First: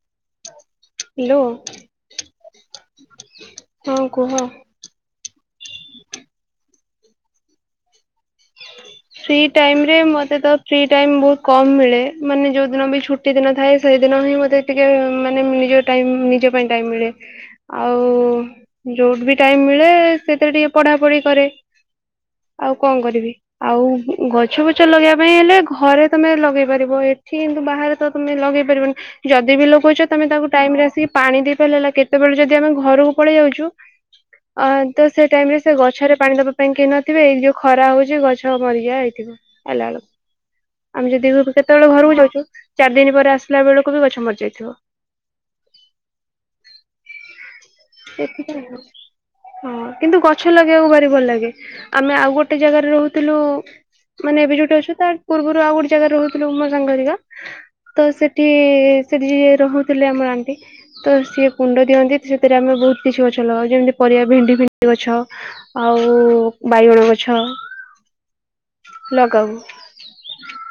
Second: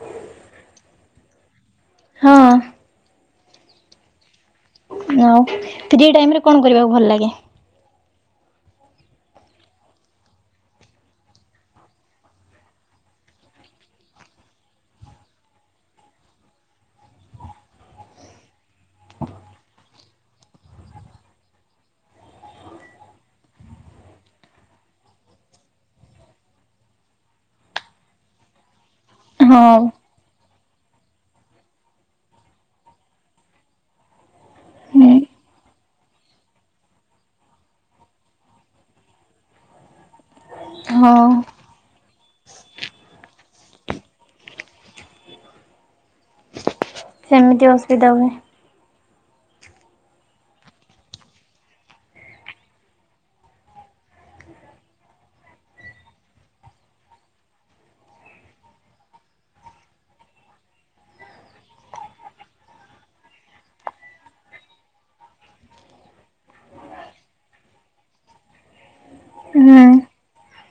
ହଁ ହାଲୋ, ହଁ କୁହ। ଆଉ ଫ୍ରି ଟାଇମ୍ ରେ କଣ କରିବାକୁ ଭଲ୍ ଲାଗେ? ଫ୍ରି ଟାଇମ୍ ରେ ମତେ ତ ଫ୍ରି ଟାଇମ୍ ବହୁତ୍ କମ୍ ମିଳେ, ମାନେ ଯୋଉ ଦିନ ବି ଛୁ ଟି ଦିନ ଥାଏ, ସେଇଦିନ ହିଁ ମତେ ଟିକେ ମାନେ ନିଜ ଟାଇମ୍ ନିଜ ପାଇଁ ଟାଇମ୍ ମିଳେ। ଆଉ ଯୋଉଠି ବି ଟାଇମ୍ ମିଳେ ସେଥିରେ ଟିକେ ପଢାପଢି କରେ। ଆଉ କଣ କରିବି। ଆଉ ଗଛ ଫଛ ଲଗେଇବା ପାଇଁ ହେଲେ ଘରେ ତମେ ଲଗେଇ ପାରିବ, ଏଠି କିନ୍ତୁ ବାହାରେ ତ ତମେ ଲଗେଇ ପାରିବନି, ହଁ। ଯଦି ବି ଲଗଉଚ ତମେ ତାକୁ ଟାଇମ୍ ରେ ଆସିକି ପାଣି ଦେଇ ପାରିଲେ ହେଲା, କେତେବେଳେ ଯଦି ଆମେ ଘରୁକୁ ପଳେଇ ଯାଉଚୁ ଅ ତ ହୁଁ ସେ ଟାଇମ୍ ରେ ସେ ଗଛରେ ପାଣି ଦବା ପାଇଁ କେହି ନଥିବେ, ଏଇ ଯୋଉ ଖରା ହଉଚି ଗଛ ମରିଯାଇଥିବ ଆଇଲା ବେଳୁକୁ, ଆମେ ହଁ। ଯଦି [unintelligible] କେ ଯେତବଳେ ଘରକୁ ଯାଉଚୁ, ଚାରି ଦିନ ପରେ ଆସିଲା ବେଳୁକୁ ବି ଗଛ ମରିଯାଇଥିବ। ସେମିତି ଅ [inaudible] ହଁ କିନ୍ତୁ ଗଛ ଲଗେଇବାକୁ ଭାରି ଭଲ୍ ଲାଗେ, ଆମେ ଆଉ ଗୋଟେ ଜାଗାରେ ରହୁଥିଲୁ। ମାନେ ଏବେ ଯୋଉଠି ଅଛୁ, ତା ପୂର୍ବୁରୁ ଆଉ ଗୋଟେ ଜାଗାରେ ରହୁଥିଲୁ ମୋ ସାଙ୍ଗ ହେରିକା। ତ ସେଠି-ସେଠି ଯିଏ ରହୁଥିଲେ ଆମର ଆଣ୍ଟି, ତ ସିଏ କୁଣ୍ଡ ଦିଅନ୍ତି ସେ ଥିରେ ଆମେ ବହୁତ୍ କିଛି ଗଛ ଲଗଉ, ଯେମିତି ପରିବା ଭେଣ୍ଡି ଫେଣ୍ଡି ଗଛ ଆଉ ବାଇଗଣ ଗଛ ଲଗାଉ। ହୁଁ।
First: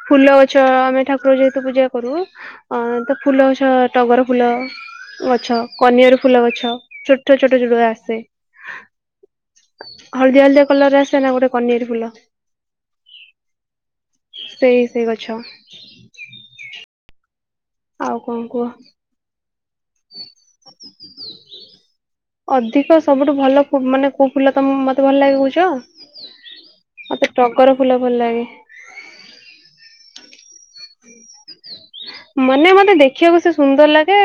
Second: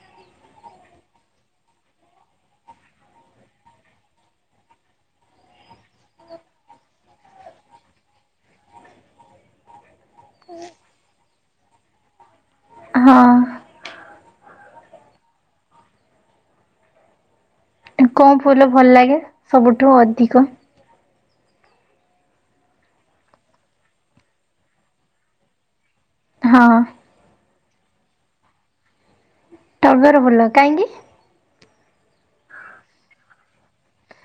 ଫୁଲ ଗଛ ଆମେ ଠାକୁର ଯେହେତୁ ପୂଜା କରୁ ଅ ତ ଫୁଲ ଗଛ ଟଗର ଫୁଲ ଗଛ, କନିଅର ଫୁଲ ଗଛ ଛୋଟ ଛୋଟ ଛୋଟ ଜୁଡୁଆ ଆସେ। ହଳଦିଆ ହଳଦିଆ କଲରରେ ଆସେ ନା ଗୋଟେ କନିଆରି ଫୁଲ। ହଁ। ସେଇ ସେଇ ଗଛ। ଆଉ କଣ ଫୁଲ କୁହ ଭଲ ଲାଗେ ସବୁଠୁ ଅଧିକ? ଅଧିକ ସବୁଠୁ ଭଲ ମାନେ କୋଉ ଫୁଲ ତମ ମତେ ଭଲ ଲାଗେ ହଁ କହୁଛ। ମତେ ଟଗର ଫୁଲ ଭଲ ଲାଗେ। ଟଗର ଭଲ କାହିଁକି? ମାନେ ମତେ ଦେଖିବାକୁ ସେ ସୁନ୍ଦର ଲାଗେ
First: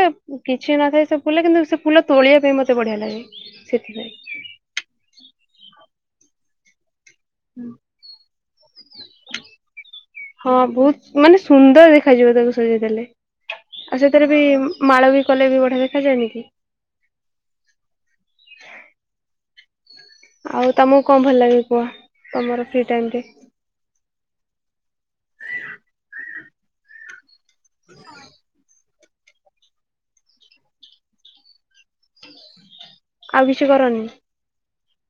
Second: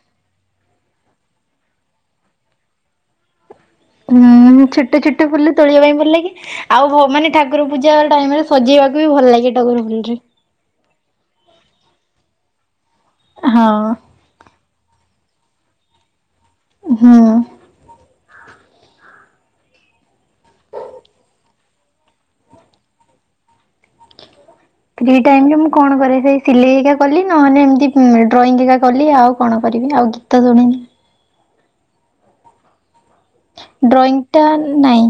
କିଛି ନଥାଏ ସେ ଫୁଲ କିନ୍ତୁ ସେ ଫୁଲ ତୋଳିବା ପାଇଁ ମତେ ବଢିଆ ଲାଗେ ସେଥିରେ ହୁଁ ଛୋଟ ଛୋଟ ବୋଲି ତୋଳିବା ପାଇଁ ଭଲଲାଗେ ଆଉ ଭ ମାନେ ଠାକୁର ପୂଜା ଟାଇମ ରେ ସଜେଇବାକୁ ବି ଭଲ ଲାଗେ ଟଗର ଫୁଲ ରେ। ହଁ ବହୁତ ମାନେ ସୁନ୍ଦର ଦେଖାଯିବ ତାକୁ ସଜେଇ ଦେଲେ। ହଁ। ଆଉ ସେଥିରେ ବି ମାଳ ବି କଲେ ବିଢିଆ ଦେଖାଯାଏନି କି? ହଁ। ଆଉ ତମକୁ କଣ ଭଲ ଲାଗେ କୁହ ତୁମର ଫ୍ରି ଟାଇମରେ। ଫ୍ରି ଟାଇମ ରେ ମୁଁ କଣ କରେ ସେଇ ସିଲେଇ ଏକା କଲି ନହେଲେ ଏମିତି ଡ୍ରଇଂ ଏକା କଲି ଆଉ କଣ କରିବି ଆଉ ଗୀତ ଶୁଣି ଆଉ କିଛି କରନି। ଏଟା ନାଇଁ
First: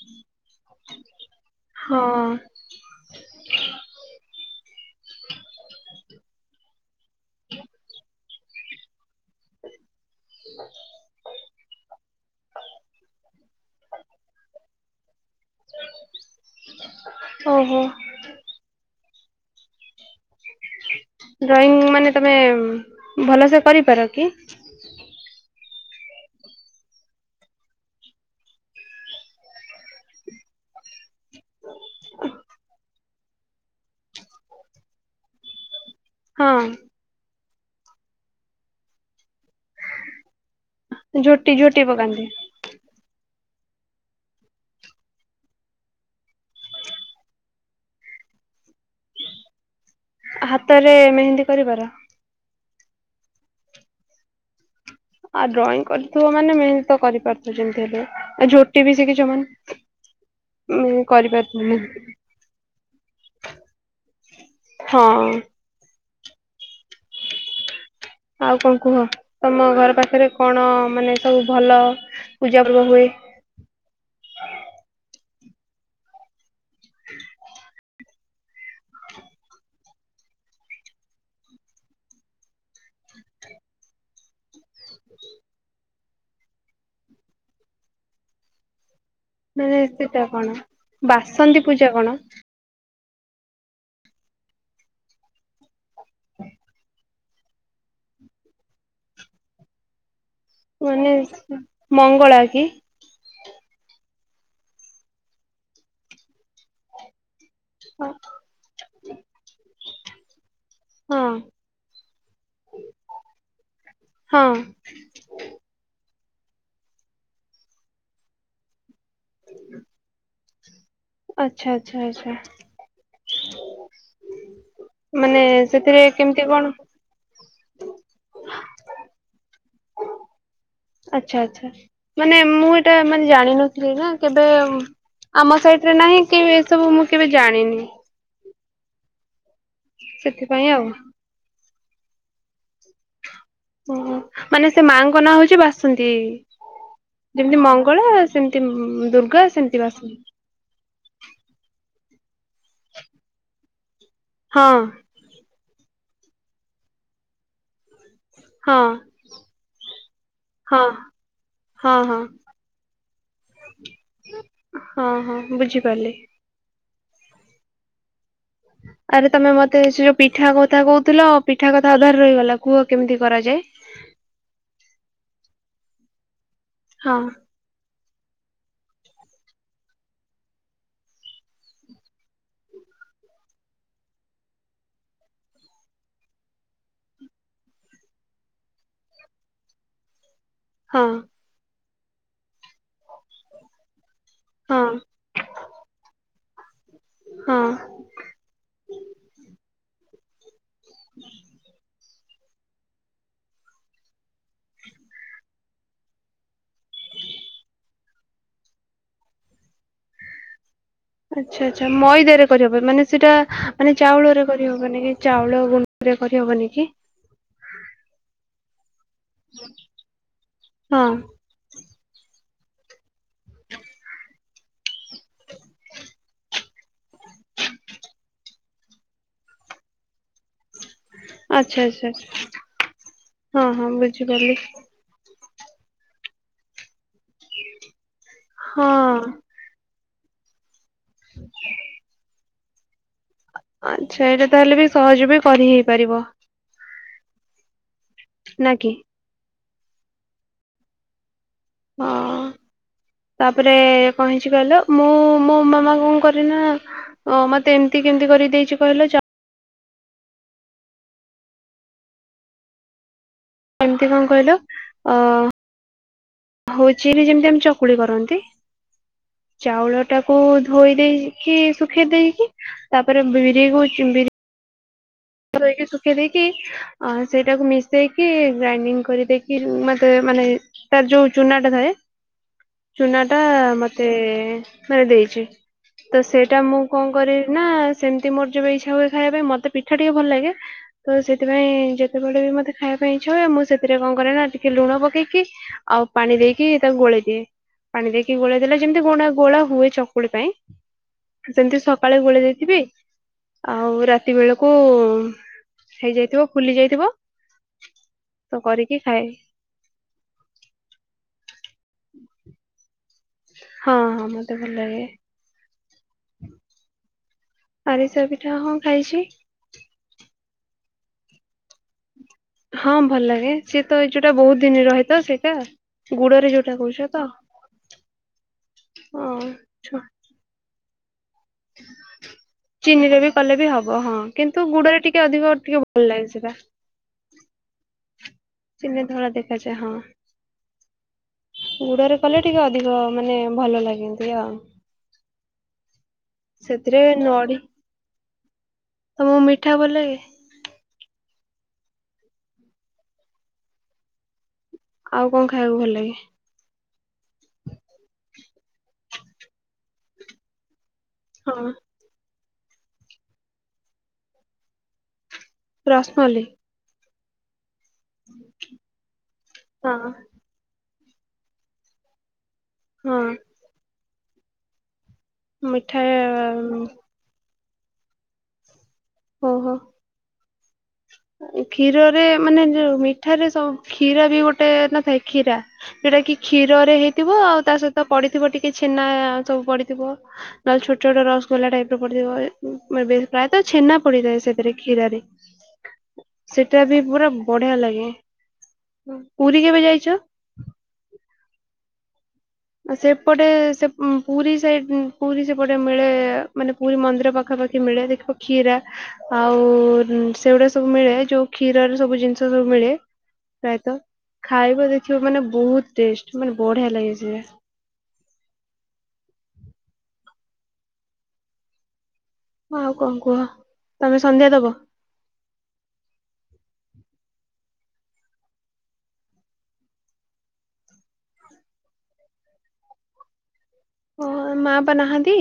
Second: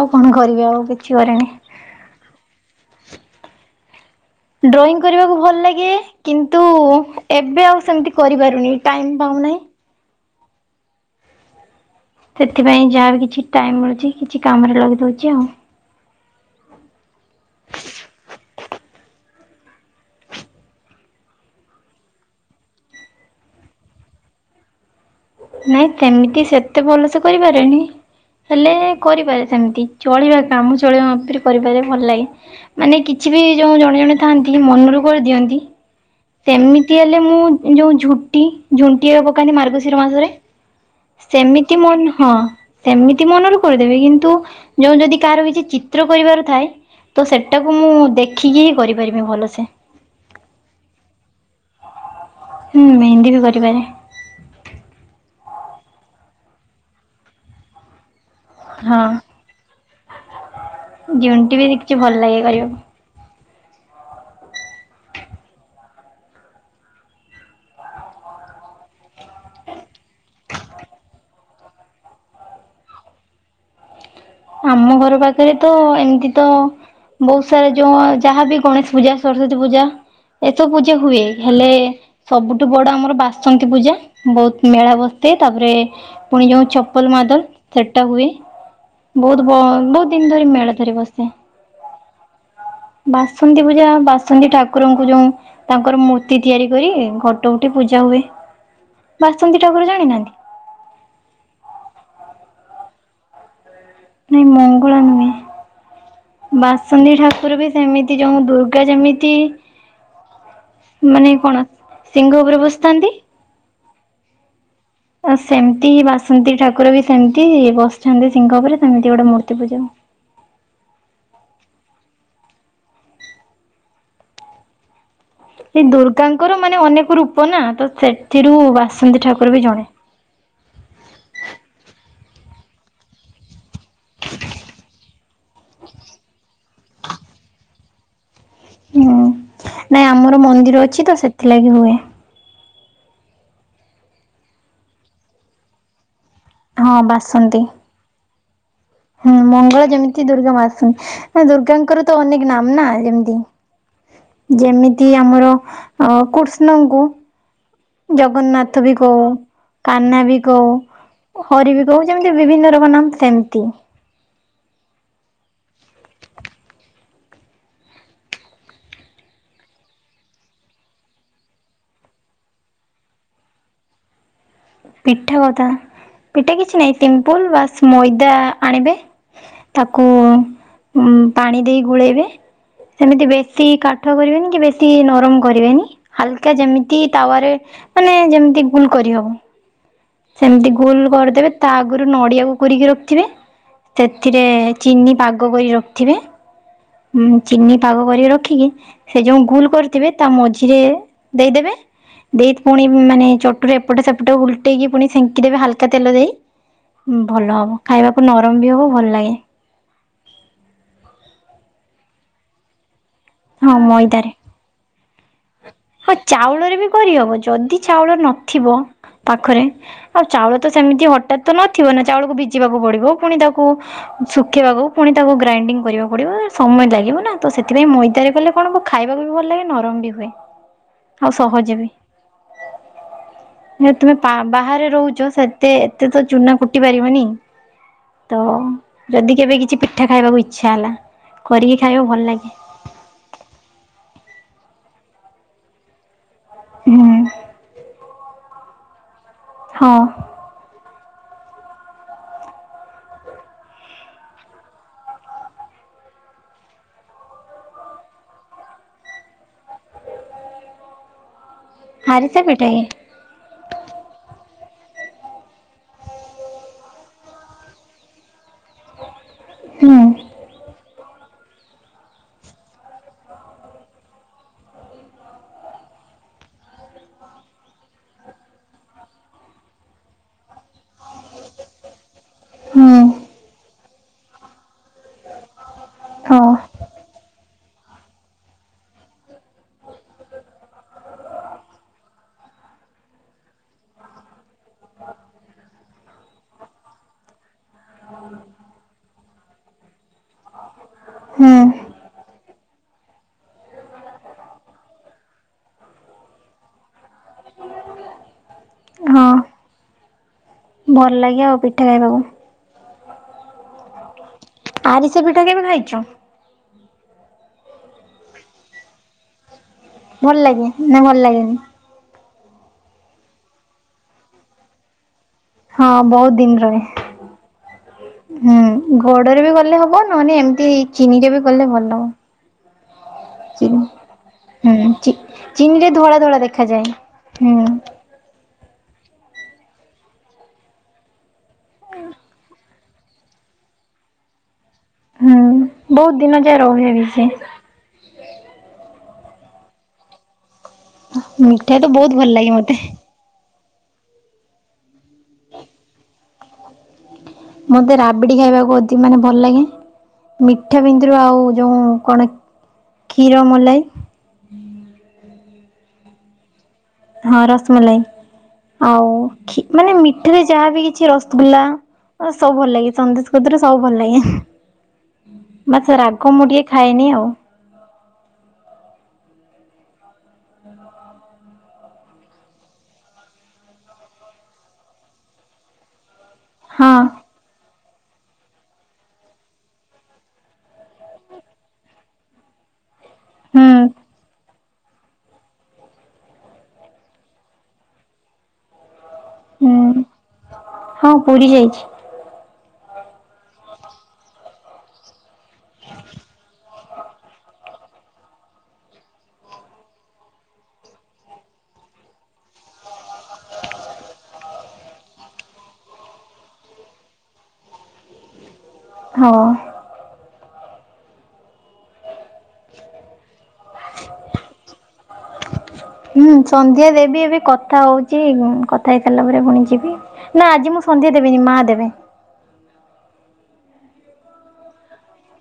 ଆଉ କଣ କରିବି ଆଉ କିଛି କରେନି। ହଁ। ଡ୍ରଇଂ କରିବାକୁ ଭଲ ଲାଗେ, କିନ୍ତୁ ଏବେ ଆଉ ସେମିତି କରିପାରୁନି ଟାଇମ୍ ପାଉନାହିଁ। ସେଥିପାଇଁ ଯାହା ବି କିଛି ଟାଇମ୍ ମିଳୁଛି କିଛି କାମରେ ଲଗେ଼ଇ ଦେଉଛି ଆଉ। ଓହୋ। ଡ୍ରଇଂ ମାନେ ତମେ ଭଲ ସେ କରିପାର କି? ନାଇଁ ସେମିତି ସେତେ ଭଲ ସେ କରିପାରେନି। ହେଲେ କରିପାରେ ସେମିତି ଚଳିବା କାମ ଚଳିବା ମାପରେ କରିପାରେ ଭଲ ଲାଗେ। ମାନେ କିଛି ବି ଯୋଉ ଜଣେ ଜଣେ ଥାଆନ୍ତି ମନରୁ କରିଦିଅନ୍ତି ହଁ ସେମିତି ହେଲେ ମୁଁ ଯୋଉ ଝୁଟି ଝୁଣ୍ଟି ଏ ପକାନ୍ତି ମାର୍ଗଶିର ମାସରେ। ଝୋଟି ସେମିତି ଝୋଟି ମୋ ପକାନ୍ତି ନୁହଁ। ସେମିତି ମନରୁ କରିଦେବି କିନ୍ତୁ ଯୋଉ ଯଦି କାହାର କିଛି ଚିତ୍ର କରିବାର ଥାଏ ତ ସେଟାକୁ ମୁଁ ଦେଖିକି ହିଁ କରିପାରିବି ଭଲସେ। ହାତରେ ମେହେନ୍ଦୀ କରିପାର। ହୁଁ ମେହେନ୍ଦୀ ବି କରିପାରେ। ଆଉ ଡ୍ରଇଂ କରିଥିବ ମାନେ ମେହନତ କରିପାରୁଥିବ ଯେମିତି ହେଲେ। ଆ ଝୋଟି ବି ସେ ହଁ କିିଛି ମ ଝୁଣ୍ଟି ବି କରିପାରେ। କିଛି ଭଲ ଲାଗେ କରିବାକୁ। ହଁ। ଆଉ କଣ କୁହ ତମ ଘର ପାଖରେ କଣ ମାନେ ସବୁ ଭଲ ପୂଜା ପର୍ବ ହୁଏ। ଆମ ଘର ପାଖରେ ତ ଏମିତି ତ ବହୁତ ସାରା ଯୋଉ ଯାହାବି ଗଣେଶ ପୂଜା ସରସ୍ଵତୀ ପୂଜା ଏସବୁ ପୂଜା ହୁଏ ହେଲେ ସବୁଠୁ ବଡ ଆମର ବାସନ୍ତୀ ପୂଜା ବହୁତ ମେଳା ବସିଥାଏ ତାପରେ ପୁଣି ଯେଉଁ ଛପଲ ମାଦଲ, ସେଟା ହୁଏ। ବହୁତ ବ ମାନେ ବହୁତ ସେଟା ଦିନ ଧରି କଣ ମେଳା ଧରି ବାସନ୍ତୀ ପୂଜା କଣ ବସିଥାଏ। ବାସନ୍ତୀ ପୂଜା ବାସନ୍ତିୀ ଠାକୁରଙ୍କୁ ଯୋଉ ତାଙ୍କର ମୂର୍ତ୍ତି ତିଆରି କରି ଘ ଯୋଉଠି ପୂଜା ହୁଏ, ବାସନ୍ତୀ ଠାକୁର ଜାଣିନାହାନ୍ତି। ମାନେ, ମଙ୍ଗଳା କି? ନାଇଁ ମଙ୍ଗଳା ନୁହେଁ। ବାସନ୍ତୀ ଠାକୁର ବି ସେମିତି ଯଉ ଦୁର୍ଗା ଯେମିତି ହଁ ମାନେ କଣ ସିଂହ ଉପରେ ବସିଥାନ୍ତି। ହଁ। ଆଉ ସେମିତି ବାସନ୍ତି ଠାକୁର ବି ସେମିତି ବସିଚନ୍ତି ସିଂହ ଉପରେ ସେମିତି ଗୋଟେ ମୂର୍ତ୍ତି ପୂଜା ଆଚ୍ଛା- ଅଚ୍ଛା -ଆଚ୍ଛା। ମାନେ ଏଇ ସେଥିରେ କେମିତି ଦୁର୍ଗାଙ୍କର କଣ ମାନେ ଅନେକ ରୂପ ନା ତ ସେଥିରୁ ବାସନ୍ତୀ ଠାକୁର ବି ଜଣେ। ଆଚ୍ଛା- ଆଚ୍ଛା ମାନେ ମୁଁ ଏଟା ମାନେ ଜାଣିନ ଥିଲିନା କେବେ ଆମ ସାଇଡ୍ ରେ ନାହିଁ କି ଏସବୁ ମୁଁ କେବେ ଜାଣିନି। ହୁଁ - ନାଇଁ ଆମର ସେଥିପାଇଁ ମନ୍ଦିର ଆଉ ଅଛି ତ ସେଥିଲାଗି ହୁଏ। ଓହୋ ମାନେ ସେ ମାଙ୍କ ନାଁ ହଉଚି ବାସନ୍ତି ହଁ ବାସନ୍ତୀ। ଯେମିତି ମଙ୍ଗ ଗଳା ସେମିତି ହୁଁ ଦୁର୍ଗା ସେମିତି ମଙ୍ଗଳା ବାସନ୍ତୀ ଯେମିତି ଦୁର୍ଗା ମା ଆସୁ [unintelligible] ଦୁର୍ଗାଙ୍କର ତ ଅନେକ ନାମ୍ ନା ଯେମିତି ହଁ ଯେମିତି ଆମର ଅ- କୃଷ୍ଣଙ୍କୁ ହଁ ଜଗନ୍ନାଥ ବି କହୁ କାହ୍ନା ବି କହୁ ହଁ ହରି ବି ହଁ କହୁଚନ୍ତି ଯେମିତି ବିଭିନ୍ନ ରୋଗ ର୍ ନାମ୍ ସେମିତି। ହଁ-ହଁ ବୁଝିପାରିଲି। [inaudible] ଆରେ ତମେ ମତେ ସେ ଯଉ ପିଠା କଥା କହୁଥିଲ ପିଠା କଥା ଅଧାରେ ରହିଗଲା କୁହ କେମିତି କରାଯାଏ? ପିଠା କଥା ପିଠା କିଛି ନାହିଁ ହଁ ଟିମ୍ପୁଲ୍ ବାସ୍ ମଇଦା ଆଣିବେ ତାକୁ ଉଁ- ପାଣି ଦେଇ ଗୋଳେଇବେ ସେମିତି ବେଶି କାଠ କରିବେନି କି ବେଶି ନରମ୍ କରିବେନି ହାଲ୍କା ଯେମିତି ତାୱାରେ ମାନେ ଯେମିତି ଗୁଲ୍ କରିହବ। ସେମିତି ଗୁଲ୍ ହଁ କରିଦେବେ ତା ଆଗରୁ ନଡିଆକୁ କୁରିକି ରଖିଥିବେ। ସେଥିରେ ହଁ ଚିନି ପାଗ କରି ରଖିଥିବେ। ହଁ ହୁଁ-ଚିନି ପାଗ କରିକି ରଖିକି ସେ ଯଉ ଗୁଲ୍ କରି ଥିବେ ତା ମଝିରେ ଦେଇ ଦେବେ ଦେଇ ପୁଣି ମାନେ ଚଟୁରେ ଏପଟ ସେପଟ ଉଲ୍ ଟେଇକି ପୁଣି ସେଙ୍କି ଦେବେ ହାଲ୍କା ତେଲ ଦେଇ ହୁଁ ଭଲ ହବ ଖାଇବାକୁ ନରମ୍ ବି ହବ ଭଲ୍ ଲାଗେ। ଆଚ୍ଛା-ଆଚ୍ଛା ମଇଦାରେ କରିହବ ମାନେ ସେଟା ହଁ ମାନେ ଚାଉଳରେ କରିହବନି କି? ଚାଉଳ ଗୁଣ୍ ହଁ-ଚାଉଳରେ ବି କରିହବ ଯଦି ଚାଉଳ ନଥିବ ପାଖରେ ଅ -ଚାଉଳ ତ ହଁ ସେମିତି ହଟାତ୍ ତ ନଥିବ ନା ଚାଉଳକୁ ଭିଜିବାକୁ ପଡିବ ପୁଣି ତାକୁ ସୁକେଇବାକୁ ପୁଣି ତାକୁ ଗ୍ରାଇଣ୍ଡିଙ୍ଗ୍ କରିବାକୁ ପଡିବ ସମୟ ଲାଗିବ ନା ତ ସେଥିପାଇଁ ମଇ ତିଆରି କଲେ କଣ ଖାଇବାକୁ ବି ଭଲ ଲାଗେ ନରମ୍ ବି ହୁଏ। ଆଉ ସହଜ ଆଚ୍ଛା ବି ଆଚ୍ଛା ଆଚ୍ଛା ହଁ ହଁ ହେତିପାଇଁ ପା- ବୁଝିପାରିଲି ବାହାରେ ରହୁଚ ସେ ଏତେ- ଏତେ ତ ଚୁନା କୁଟି ପାରିବନି ତ ହଁ। ଯଦି କେବେ କିଛି ପି ଠା ଖାଇବାକୁ ଇଚ୍ଛା ହେଲା କରିକି ଖାଇବାକୁ ଭଲ ଲାଗେ। ଆ-ଆଚ୍ଛା ଏଇଟା ତାହେଲେ ବି ସହଜ ବି କରି ହେଇ ପାରିବ। ହୁଁ। ନା- କିି? ହଁ। ଅଁ। ତାପରେ କଣ ହେଇଚି କହିଲ ମୁଁ ମୋ ମାମା କଣ କରେନା ଓ ମତେ ଏମିତି କେମିତି କରିଦେଇଚି କହିଲ ଚା ଆରିସା ପିଠା ଇଏ। ଏମିତି କଣ୍ କହିଲ ଅ- ହଉଚି ରେ ଯେମିତି ଆମ ଚକୁଳି କରନ୍ତି ହୁଁ ଚାଉଳ ଟା କୁ ଧୋଇ ଦେଇକି ଶୁଖେଇ ଦେଇକି ତାପରେ ବିରି କୁ ଚୁ-ବିରି [unintelligible] ସୁକେଇ ଦେଇ କି ଅଁ -ସେଇଟାକୁ ମିଶେଇକି ଗ୍ରାଇଣ୍ଡିଙ୍ଗ୍ କରିଦେଇକି ମତେ ମାନେ ତାର ଯୋଉ ଚୁନାଟା ଥାଏ। ହୁଁ ଚୁନାଟା ମତେ ମାନେ ଦେଇଛି ତ ହଁ ସେଇଟା ମୁଁ କଣ କରିବି ନା ସେମିତି ମୋର ଯେବେ ଇଚ୍ଛା ହୁଏ ଖାଇବା ପାଇଁ ମତେ ପିଠା ଟିକେ ଭଲ ଲାଗେ। ତ ସେଥିପାଇଁ ଯେତେବେଳେ ବି ମୋତେ ଖାଇବା ପାଇଁ ଇଚ୍ଛା ହୁଏ ମୁଁ ସେଥିରେ କଣ କରେ ନା ଟିକେ ଲୁଣ ପକେଇକି। ଆଉ ପାଣି ଦେଇକି ତାଙ୍କୁ ଗୋଳେଇ ଦିଏ। ପାଣି ଦେଇକି ଗୋଳେଇ ଦେଲେ ଯେମିତି ଗୋ ଗୋଳା ହୁଏ ଚକୁଳି ପାଇଁ। ହୁଁ। ସେମିତି ସକାଳୁ ଗୋଳେଇ ଦେଇଥିବେ ଆଉ ରାତି ବେଳକୁ କୁ ହେଇଯାଇଥିବ ଫୁଲି ଯାଇଥିବ ତ କରିକି ଖାଏ। ହଁ ଭଲ ଲାଗେ ଆଉ ପିଠା ଖାଇବାକୁ। ହଁ ହଁ ମ ଆରିସା ପିଠା କେବେ ଖାଇଛ? ଆରିସା ପିଠା ହଁ ଖାଇଛି। ଭଲ ଲାଗେ ନା ଭଲ ଲାଗେନି? ହଁ ଭଲ ଲାଗେ ସିଏ ତ ଏ ଯୋଉଟା ବହୁତ ଦିନ ରହେ ତ ସେଠ ହଁ ବହୁତ ଦିନ ରହେ। ହୁଁ ଗୋଡରେ ବି ଗଲେ ହଁ। ହବ ନହେଲେ ଏମିତି ଚିନିରେ ବି ଗଲେ ଭଲ ଚିନିରେ ବି କଲେ ବି ଚିନି ହବ ହଁ କିନ୍ତୁ ହୁଁ ଗୁଡରେ ଚି ଟିକେ ଅଧିକ ଟିକେ ଚିନିରେ ଭଲ ଧଳା ଲାଗେ ଧଳା ସେଟା। ଦେଖାଯାଏ। ହୁଁ। ଚିନି ଧଳା ଦେଖାଯାଏ ହଁ। ଗୁଡରେ କଲେ ଟିକେ ଅଧିକ ମାନେ ଭଲ ଲାଗନ୍ତି ଆଉ ହୁଁ ବହୁତ ଦିନ ଯାଏ ରହେ ସେଥିରେ ବି ସେ ତ ମିଠା ଭଲ ଲାଗେ। ମିଠା ତ ବହୁତ ଭଲ ଲାଗେ ମତେ। ଆଉ କଣ ଖାଇବାକୁ ଭଲ ଲାଗେ? ମତେ ରାବିଡ଼ି ଖାଇବାକୁ ଅଧିକ ମାନେ ଭଲ ଲାଗେ। ମିଠା ଭିତରୁ ଆଉ ହଁ ଯୋଉ କଣ କ୍ଷୀରମଲାଇ। ରସମଲାଇ। ହଁ ରସମଲାଇ ଆଉ ମାନେ ଖୀ ହଁ ମିଠାରେ ଯାହାବି କିଛି ରସଗୋଲ୍ଲା ସବୁ ଭଲ ଲାଗେ ହଁ ସନ୍ଦେଶ ଗଦରେ ସବୁ ଭଲ ଲାଗେ। ବାସ ମିଠା ରାଗ ମୁଁ ଟିକେ ଖାଏନି ଆଉ ଓ ହୋ। କ୍ଷୀରରେ ମାନେ ଯୋଉ ମିଠାରେ ସବୁ କ୍ଷୀରା ବି ଗୋଟେ ନଥାଏ କ୍ଷୀରା। ଯୋଉଟା କି କ୍ଷୀରରେ ହଁ ହେଇଥିବ ଆଉ ତା ସହି ତ ପଡିଥିବ ଟିକେ ଛେନା ସବୁ ପଡିଥିବ ନହେଲେ ଛୋଟ ଛୋଟ ରସଗୋଲା ଟାଇପର ପଡିଥିବ। ପ୍ରାୟତଃ ହୁଁ ଛେନା ପଡିଥାଏ ସେଥିରେ କ୍ଷୀରାରେ। ସେଟା ବି ପୁରା ବଢିଆ ଲାଗେ ପୁରୀ କେବେ ହୁଁ ଯାଇଛ? ହଁ ପୁରୀ ଯାଇଛି। ସେପଟେ ସେ ପୁରୀ ସେ ପୁରୀ ସେପଟେ ମିଳେ ମାନେ ପୁରୀ ମନ୍ଦିର ପାଖାପାଖି ମିଳେ ଦେଖିବ କ୍ଷୀରା। ଆଉ ସେଗୁଡା ସବୁ ମିଳେ ଯୋଉ କ୍ଷୀରର ସବୁ ଜିନିଷ ସବୁ ମିଳେ। ପ୍ରାୟତଃ ଖାଇବା ଦେଖିବ ମାନେ ବହୁତ ଟେଷ୍ଟ ମାନେ ବଢିଆ ଲାଗେ ସେ ହଁ। ହଁ ଆଉ କଣ କୁହ ତମେ ସନ୍ଧ୍ୟା ଦବ? ହୁଁ ସନ୍ଧ୍ୟା ଦେବି ଏବେ କଥା ହଉଚି କଥା ହେଇ ସାରିଲା ପରେ ପୁଣି ଯିବି। ନା ଆଜି ମୁଁ ସନ୍ଧ୍ୟା ଦେବିନି ମା ଦେବେ। ଓ ମା ପା ନାହାନ୍ତି।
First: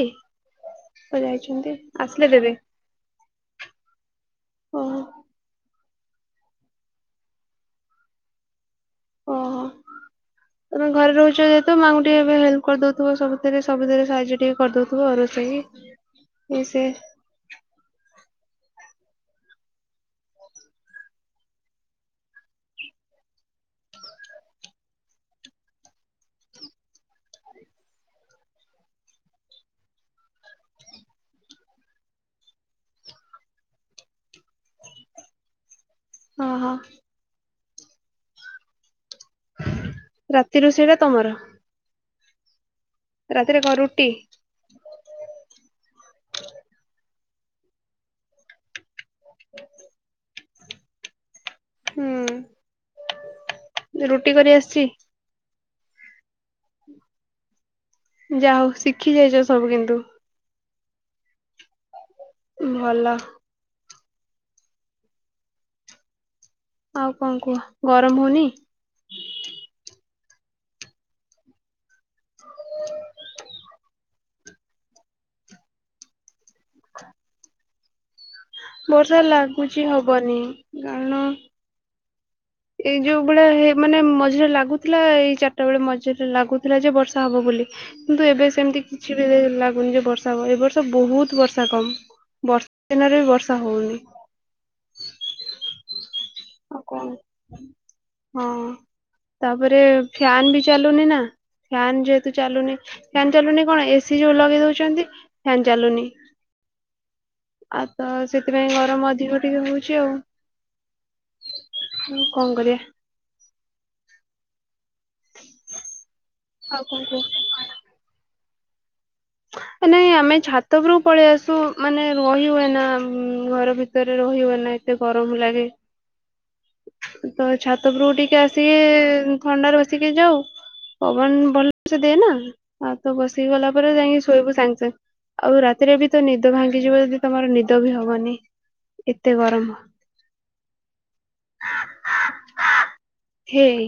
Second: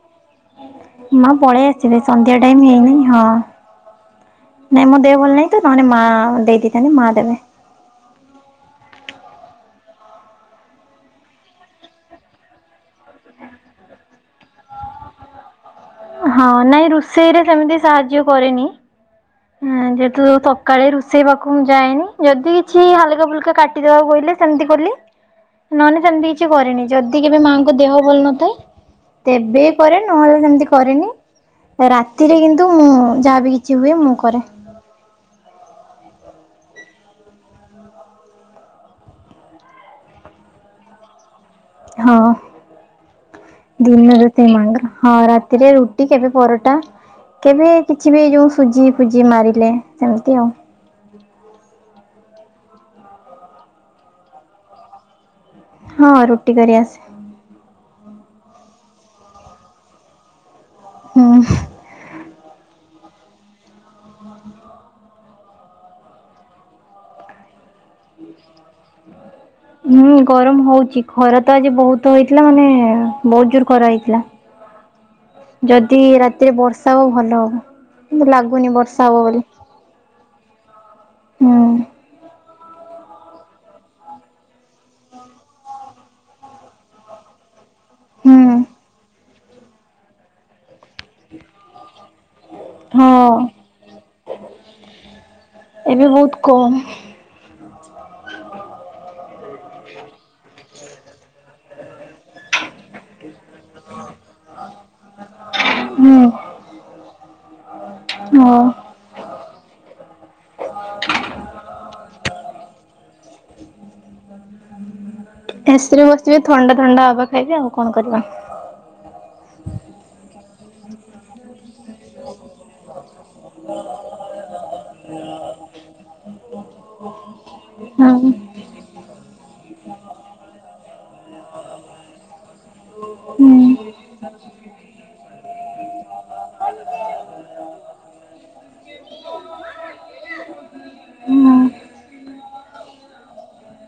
ତ ମା ପଳେଇ ଯାଇଛନ୍ତି ଆସିବେ ଆସିଲେ ସନ୍ଧ୍ୟା ଦେବେ। ଟାଇମ ହେଇନି ହଁ ନାଇଁ ଓହୋ ମୋ ଦେହ ଭଲ ନାଇଁ। ଜଣେ ମା ଦେଇଦେଇଥାନ୍ତେ ମା ଦେବେ। ଓହୋ। ତମେ ଘରେ ରହୁଛ ଯେହେତୁ ମାଙ୍କୁ ଟିକେ ଏବେ ହେଲ୍ପ କରିଦଉଥିବ ସବୁଥିରେ ସବୁଥିରେ ସାହାଯ୍ୟ ଟିକେ କରିଦଉଥିବ ଅ ରୋଷେଇ। ଇଏ ହଁ ନାଇଁ ସିଏ ରୋଷେଇରେ ସେମିତି ସାହାଯ୍ୟ କରେନି। ଅଁ ଯେହେତୁ ସକାଳେ ରୁଷେଇ ପାଖକୁ ମୁଁ ଯାଏନି ଯଦି କିଛି ହାଲକା ଫୁଲକା କାଟିଦବାକୁ କହିଲେ ସେମତି କଲି ନହେଲେ ସେମତି କିଛି କରେନି ଯଦି କେବେ ମାଆଙ୍କ ଦେହ ଭଲ ନଥାଏ ତେବେ କରେ ନହେଲେ ସେମତି କରେନି। ରାତିରେ କିନ୍ତୁ ମୁଁ ଯାହା ବିି କିଛି ହୁଏ ମୁଁ କରେ। ଅହ। ରାତି ରୋଷେଇଟା ତମର। ହଁ ରାତିରେ କଣ ରୁଟି ଦିନ ରାତି ମାଆଙ୍କର ହଁ ରାତିରେ ରୁଟି କେବେ ପରଟା କେବେ କିଛି ବି ଏଇ ଯୋଉ ସୁଜି ସୁଜି ମାରିଲେ ସେମତି ଆଉ। ହୁଁ ରୁଟି କରି ଆସିଚି? ହଁ ରୁଟି କରି ଆସେ। ଯାହୋଉ ଶିଖିଯାଇଚ ସବୁ କିନ୍ତୁ। ହୁଁ। ଭଲ। ଆଉ କଣ କୁହ ଗରମ ହୋଉନି। ହୁଁ ଗରମ ହୋଉଚି ଖରା ତ ଆଜି ବୋହୁତ ହେଇଥିଲା ମାନେ ବୋହୁତ ଜୋରେ ଖରା ହେଇଥିଲା ଯଦି ରାତିରେ ବର୍ଷା ହୁଏ ଭଲ ହବ କିନ୍ତୁ ଲାଗୁ ବର୍ଷା ଲାଗୁଚି ହବନି କାରଣ ହୁଁ ଏଇ ଯୋଉ ଭଳିଆ ହେ ମାନେ ମଝିରେ ଲାଗୁଥିଲା ଏଇ ଚାରଟା ବେଳେ ମଝିରେ ଲାଗୁଥିଲା ଯେ ବର୍ଷା ହବ ବୋଲି। କିନ୍ତୁ ଏବେ ହୁଁ ସେମତି କିଛି ବି ଦେ ଲାଗୁନି ଯେ ବର୍ଷା ହବ ଏ ବର୍ଷ ବୋହୁତ ବର୍ଷା କମ ବର୍ଷା ଦିନରେ ହଁ। ବର୍ଷ୍ ଏବେ ବୋହୁତ କମ୍। ଅଁ ହଁ। ତାପରେ ଫ୍ୟାନ ବି ଚାଲୁନି ନା ଫ୍ୟାନ୍ ଯେହେତୁ ଚାଲୁନି ଫ୍ୟାନ ଚାଲୁନି କଣ ଏସିି ଯୋଉ ଲଗେଇ ଦୋଉଚନ୍ତି ଫ୍ୟାନ ଚାଲୁନି। ହୁଁ ଆଉ ତ ହଁ। ସେଥିପାଇଁ ଗରମ ଅଧିକ ଟିକେ ହୋଉଚି ଆଉ। ହୁଁ କଣ କରିବା। ଏ ସିରେ ବସିବେ ଥଣ୍ଡା ଆଉ କଣ ଥଣ୍ଡା କୁହ ହବା ଖାଇବି ଆଉ କଣ କରିବା। ନାଇଁ ଆମେ ଛାତ ଉପରକୁ ପଳେଇ ଆସୁ ମାନେ ରହି ହୁଏନା ଉଁ ଘର ଭିତରେ ରହି ହୁଏନା ଏତେ ଗରମ ଲାଗେ। ତ ଛାତ ହଁ ଉପରକୁ ଟିକେ ଆସିକି ଥଣ୍ଡାରେ ବସି କି ଯାଉ ପବନ ଭଲସେ ଦିଏନା ଆଉ ତ ହୁଁ ବସିକି ଗଲା ପରେ ଯାଇଁକି ସବୁ ସାଙ୍ଗେ ସାଙ୍ଗେ ଆଉ ରାତିରେ ବି ତ ନିଦ ଭାଙ୍ଗିଯିବ ଯଦି ତମର ନିଦ ବି ହବନି। ଏତେ ଗରମ। ଉଁ। ହେଇ